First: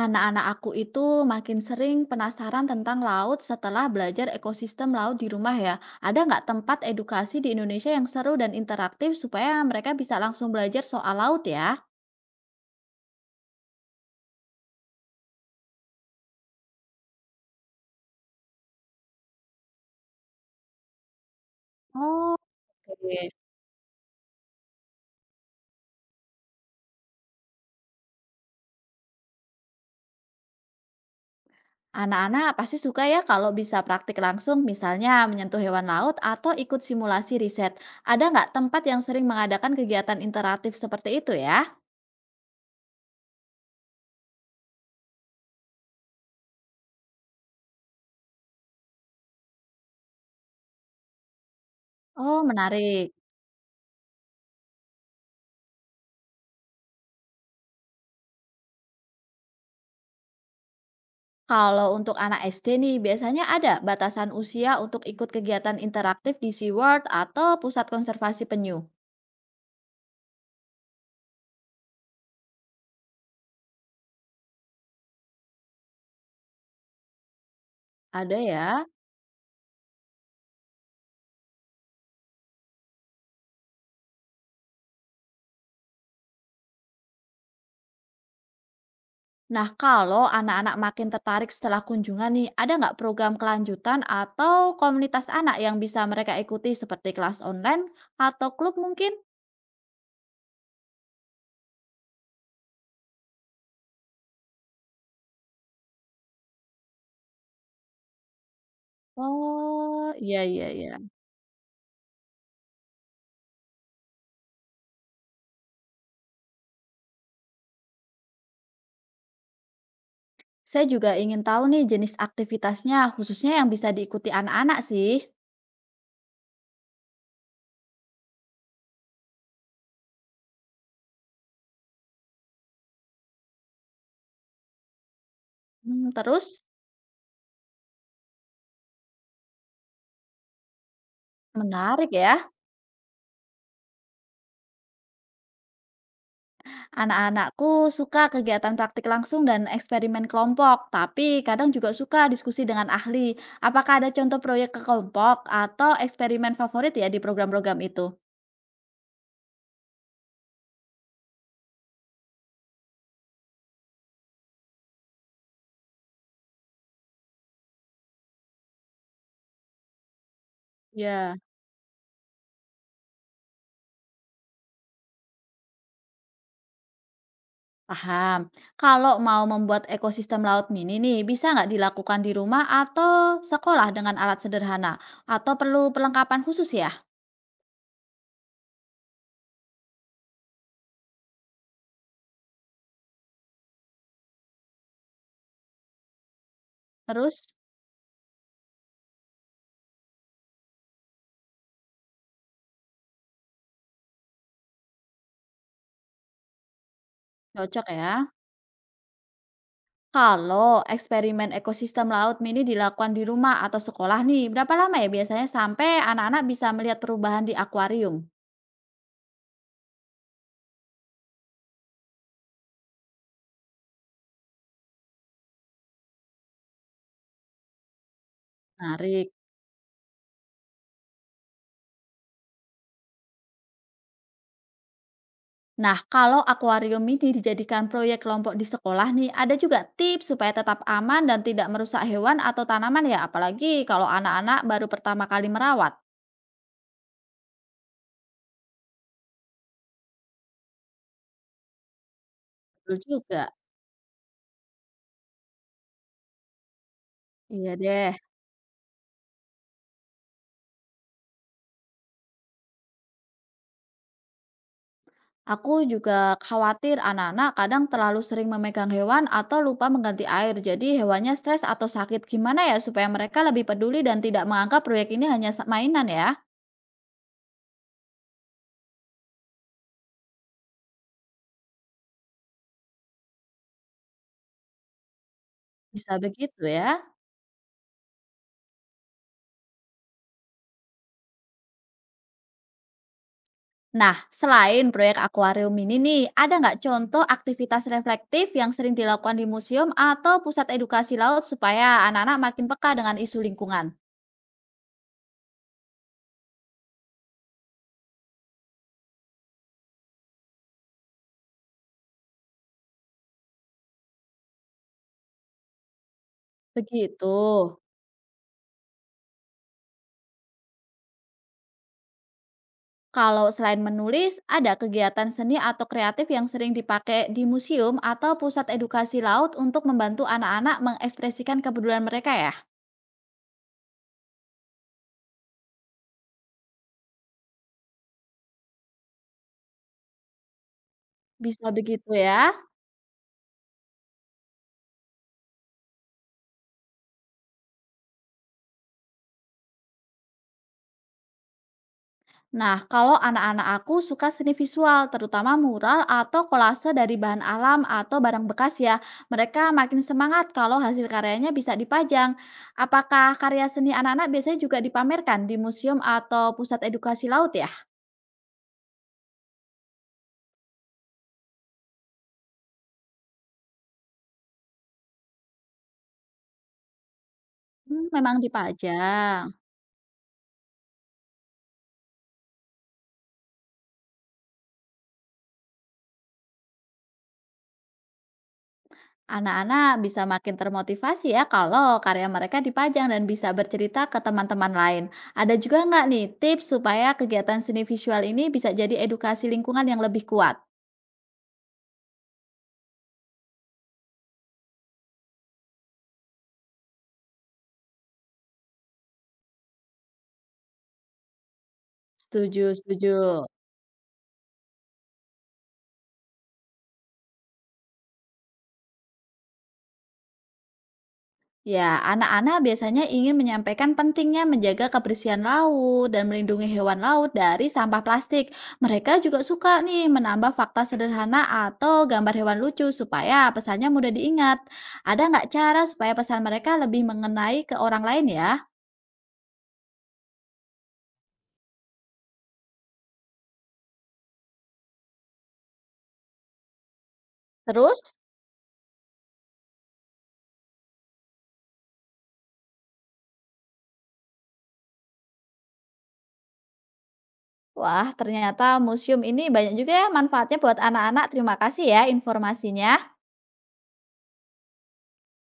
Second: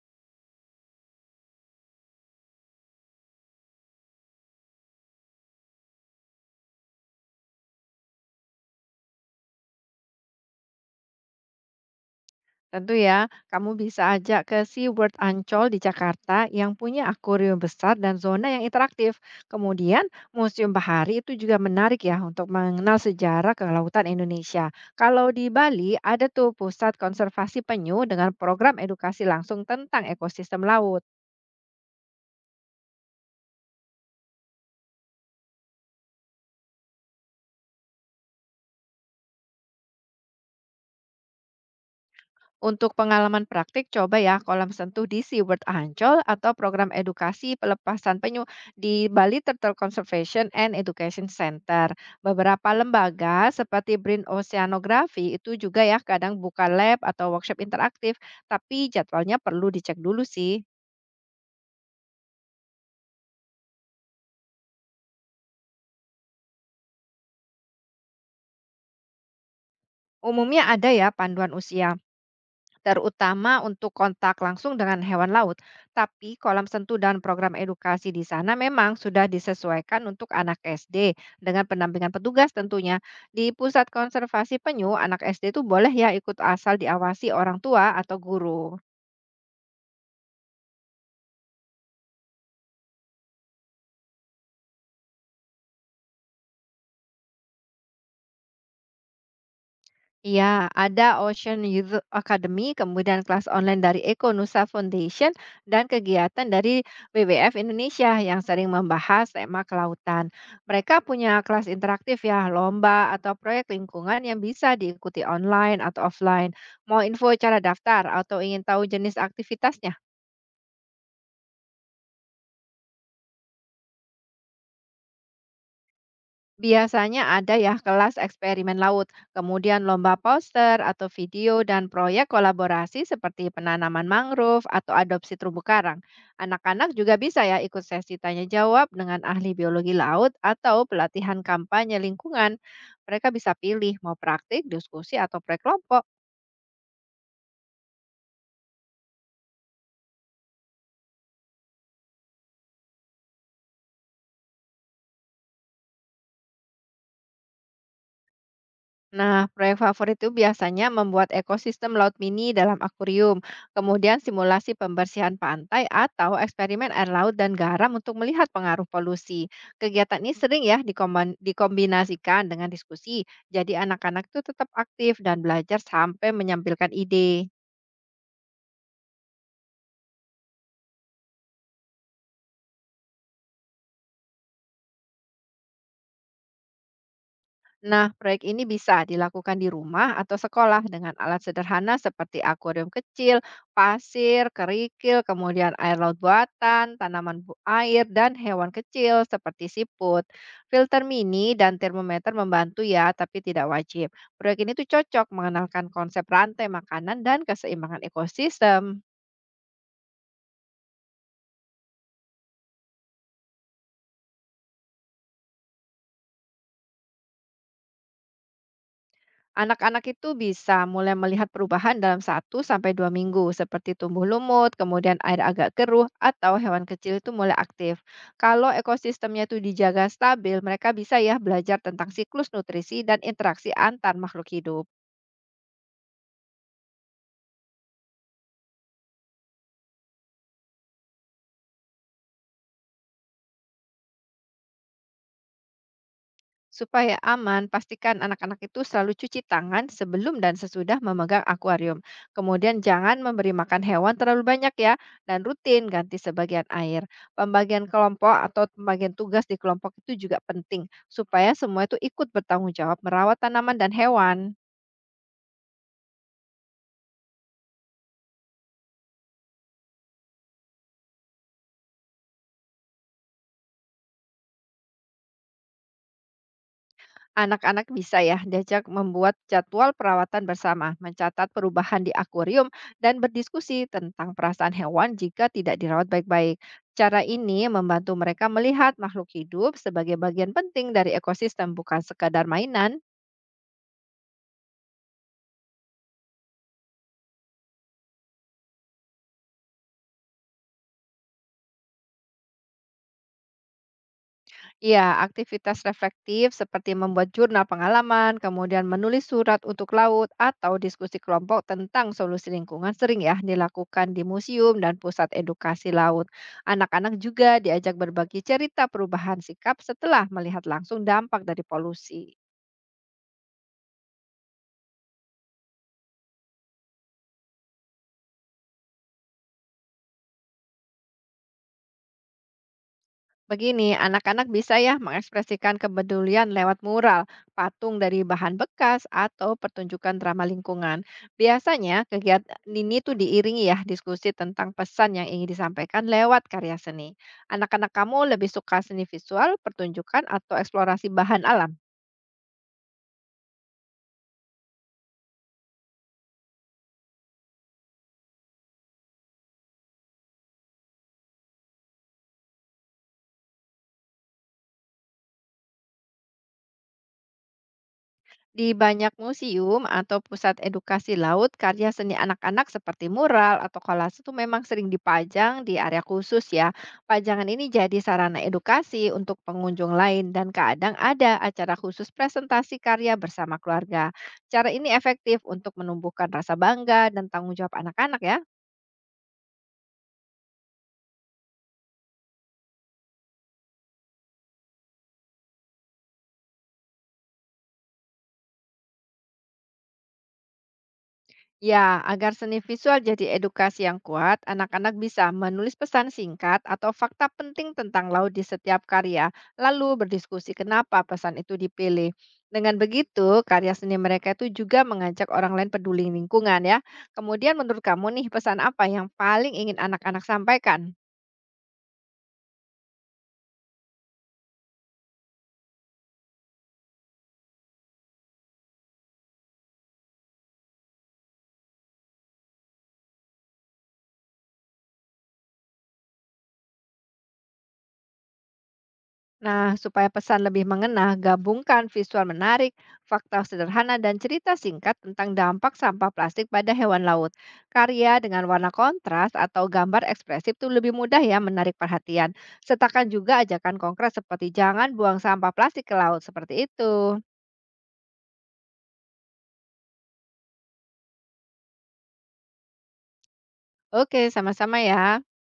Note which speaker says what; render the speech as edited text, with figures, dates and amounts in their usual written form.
Speaker 1: Anak-anak aku itu makin sering penasaran tentang laut setelah belajar ekosistem laut di rumah ya. Ada nggak tempat edukasi di Indonesia yang seru dan interaktif supaya mereka bisa langsung belajar soal laut ya?
Speaker 2: Tentu ya, kamu bisa ajak ke SeaWorld Ancol di Jakarta yang punya akuarium besar dan zona yang interaktif. Kemudian, Museum Bahari itu juga menarik ya
Speaker 1: Oh,
Speaker 2: untuk mengenal
Speaker 1: oke.
Speaker 2: sejarah kelautan Indonesia. Kalau di Bali, ada tuh pusat konservasi penyu dengan program edukasi langsung tentang ekosistem laut.
Speaker 1: Anak-anak pasti suka ya kalau bisa praktik langsung, misalnya menyentuh hewan laut atau ikut simulasi riset. Ada nggak tempat yang sering mengadakan kegiatan interaktif seperti itu ya?
Speaker 2: Untuk pengalaman praktik, coba ya kolam sentuh di SeaWorld Ancol atau program edukasi pelepasan penyu di Bali Turtle Conservation and Education Center.
Speaker 1: Oh,
Speaker 2: Beberapa
Speaker 1: menarik.
Speaker 2: lembaga seperti Brin Oceanography itu juga ya kadang buka lab atau workshop interaktif, tapi jadwalnya perlu dicek dulu sih.
Speaker 1: Kalau untuk anak SD nih, biasanya ada batasan usia untuk ikut kegiatan interaktif di SeaWorld atau Pusat Konservasi Penyu?
Speaker 2: Umumnya ada ya panduan usia, terutama untuk kontak langsung dengan hewan laut. Tapi kolam sentuh dan program edukasi di
Speaker 1: Ada
Speaker 2: sana
Speaker 1: ya.
Speaker 2: memang sudah disesuaikan untuk anak SD dengan pendampingan petugas tentunya. Di pusat konservasi penyu, anak SD itu boleh ya ikut asal diawasi orang tua atau guru.
Speaker 1: Nah, kalau anak-anak makin tertarik setelah kunjungan nih, ada nggak program kelanjutan atau komunitas anak yang bisa mereka ikuti seperti kelas online atau klub mungkin?
Speaker 2: Iya, ada Ocean Youth Academy, kemudian kelas online dari Eko Nusa Foundation, dan kegiatan dari WWF Indonesia yang sering membahas tema
Speaker 1: Oh,
Speaker 2: kelautan.
Speaker 1: iya, iya,
Speaker 2: Mereka
Speaker 1: iya.
Speaker 2: punya kelas interaktif ya, lomba atau proyek lingkungan yang bisa diikuti online atau offline. Mau info cara daftar atau ingin tahu jenis aktivitasnya?
Speaker 1: Saya juga ingin tahu nih jenis aktivitasnya, khususnya yang bisa diikuti anak-anak sih.
Speaker 2: Biasanya ada ya kelas eksperimen laut, kemudian lomba poster atau video dan proyek kolaborasi seperti penanaman mangrove atau adopsi terumbu karang.
Speaker 1: Hmm, terus,
Speaker 2: Anak-anak juga bisa ya ikut sesi tanya jawab dengan ahli biologi laut atau pelatihan kampanye
Speaker 1: menarik ya.
Speaker 2: lingkungan. Mereka bisa pilih mau praktik, diskusi atau proyek kelompok.
Speaker 1: Anak-anakku suka kegiatan praktik langsung dan eksperimen kelompok, tapi kadang juga suka diskusi dengan ahli. Apakah ada contoh proyek ke kelompok atau eksperimen favorit ya di program-program itu?
Speaker 2: Nah, proyek favorit itu biasanya membuat ekosistem laut mini dalam akuarium, kemudian simulasi pembersihan pantai atau eksperimen air laut dan garam untuk melihat pengaruh polusi. Kegiatan ini sering ya
Speaker 1: Ya,
Speaker 2: dikombinasikan dengan diskusi, jadi anak-anak itu tetap aktif dan belajar sampai menyampilkan ide.
Speaker 1: paham. Kalau mau membuat ekosistem laut mini nih, bisa nggak dilakukan di rumah atau sekolah dengan alat sederhana? Atau perlu perlengkapan khusus ya?
Speaker 2: Nah, proyek ini bisa dilakukan di rumah atau sekolah dengan alat sederhana seperti akuarium kecil, pasir, kerikil, kemudian air laut buatan,
Speaker 1: Terus
Speaker 2: air, dan hewan kecil seperti siput. Filter mini dan termometer membantu ya, tapi tidak wajib. Proyek ini tuh cocok mengenalkan konsep rantai makanan dan
Speaker 1: cocok
Speaker 2: keseimbangan
Speaker 1: ya?
Speaker 2: ekosistem.
Speaker 1: Kalau eksperimen ekosistem laut mini dilakukan di rumah atau sekolah nih, berapa lama ya biasanya sampai anak-anak bisa melihat perubahan di akuarium?
Speaker 2: Anak-anak itu bisa mulai melihat perubahan dalam satu sampai 2 minggu seperti tumbuh lumut, kemudian air agak keruh atau hewan kecil itu mulai aktif. Kalau
Speaker 1: Menarik.
Speaker 2: ekosistemnya itu dijaga stabil, mereka bisa ya belajar tentang siklus nutrisi dan interaksi antar makhluk hidup.
Speaker 1: Nah, kalau akuarium ini dijadikan proyek kelompok di sekolah nih, ada juga tips supaya tetap aman dan tidak merusak hewan atau tanaman ya, apalagi kalau anak-anak baru pertama kali merawat.
Speaker 2: Supaya aman, pastikan anak-anak itu selalu cuci tangan sebelum dan sesudah memegang akuarium. Kemudian
Speaker 1: Betul
Speaker 2: jangan
Speaker 1: juga.
Speaker 2: memberi makan hewan terlalu banyak ya, dan rutin ganti sebagian air.
Speaker 1: Iya
Speaker 2: Pembagian
Speaker 1: deh.
Speaker 2: kelompok atau pembagian tugas di kelompok itu juga penting, supaya semua itu ikut bertanggung jawab merawat tanaman dan hewan.
Speaker 1: Aku juga khawatir anak-anak kadang terlalu sering memegang hewan atau lupa mengganti air, jadi hewannya stres atau sakit. Gimana ya supaya mereka lebih peduli dan tidak menganggap proyek ini hanya mainan ya?
Speaker 2: Anak-anak bisa ya diajak membuat jadwal perawatan bersama, mencatat perubahan di akuarium, dan berdiskusi tentang perasaan hewan jika tidak dirawat
Speaker 1: Bisa
Speaker 2: baik-baik.
Speaker 1: begitu ya.
Speaker 2: Cara ini membantu mereka melihat makhluk hidup sebagai bagian penting dari ekosistem, bukan sekadar mainan.
Speaker 1: Nah, selain proyek akuarium ini nih, ada nggak contoh aktivitas reflektif yang sering dilakukan di museum atau pusat edukasi laut supaya anak-anak makin peka dengan isu lingkungan?
Speaker 2: Ya, aktivitas reflektif seperti membuat jurnal pengalaman, kemudian menulis surat untuk laut, atau diskusi kelompok tentang solusi lingkungan sering ya dilakukan di museum dan pusat edukasi laut. Anak-anak
Speaker 1: Begitu.
Speaker 2: juga diajak berbagi cerita perubahan sikap setelah melihat langsung dampak dari polusi.
Speaker 1: Kalau selain menulis, ada kegiatan seni atau kreatif yang sering dipakai di museum atau pusat edukasi laut untuk membantu anak-anak mengekspresikan kepedulian mereka ya?
Speaker 2: Begini, anak-anak bisa ya mengekspresikan kepedulian lewat mural, patung dari bahan bekas, atau pertunjukan drama lingkungan.
Speaker 1: Bisa
Speaker 2: Biasanya
Speaker 1: begitu ya.
Speaker 2: kegiatan ini tuh diiringi ya diskusi tentang pesan yang ingin disampaikan lewat karya seni. Anak-anak kamu lebih suka seni visual, pertunjukan, atau eksplorasi bahan alam?
Speaker 1: Nah, kalau anak-anak aku suka seni visual, terutama mural atau kolase dari bahan alam atau barang bekas ya. Mereka makin semangat kalau hasil karyanya bisa dipajang. Apakah karya seni anak-anak biasanya juga dipamerkan di museum atau pusat edukasi laut ya?
Speaker 2: Di banyak museum atau pusat edukasi laut, karya seni anak-anak seperti mural atau kolase itu memang sering dipajang di area khusus ya. Pajangan ini jadi
Speaker 1: Hmm, memang
Speaker 2: sarana edukasi untuk
Speaker 1: dipajang.
Speaker 2: pengunjung lain dan kadang ada acara khusus presentasi karya bersama keluarga. Cara ini efektif untuk menumbuhkan rasa bangga dan tanggung jawab anak-anak ya.
Speaker 1: Anak-anak bisa makin termotivasi ya kalau karya mereka dipajang dan bisa bercerita ke teman-teman lain. Ada juga nggak nih tips supaya kegiatan seni visual ini bisa jadi edukasi lingkungan yang lebih kuat?
Speaker 2: Ya, agar seni visual jadi edukasi yang kuat, anak-anak bisa menulis pesan singkat atau fakta penting tentang laut di setiap karya, lalu berdiskusi kenapa pesan itu dipilih.
Speaker 1: Setuju,
Speaker 2: Dengan
Speaker 1: setuju.
Speaker 2: begitu, karya seni mereka itu juga mengajak orang lain peduli lingkungan ya. Kemudian menurut kamu nih, pesan apa yang paling ingin anak-anak sampaikan?
Speaker 1: Ya, anak-anak biasanya ingin menyampaikan pentingnya menjaga kebersihan laut dan melindungi hewan laut dari sampah plastik. Mereka juga suka nih menambah fakta sederhana atau gambar hewan lucu supaya pesannya mudah diingat. Ada nggak cara supaya pesan mereka lebih mengenai ke orang lain ya?
Speaker 2: Nah, supaya pesan lebih mengena, gabungkan visual menarik, fakta sederhana, dan cerita singkat tentang dampak sampah plastik pada hewan laut.
Speaker 1: Terus,
Speaker 2: Karya dengan warna kontras atau gambar ekspresif itu lebih mudah ya menarik perhatian. Sertakan juga ajakan konkret seperti jangan buang sampah plastik ke laut seperti itu.
Speaker 1: wah ternyata museum ini banyak juga ya manfaatnya buat anak-anak. Terima kasih ya informasinya.
Speaker 2: Oke, sama-sama ya.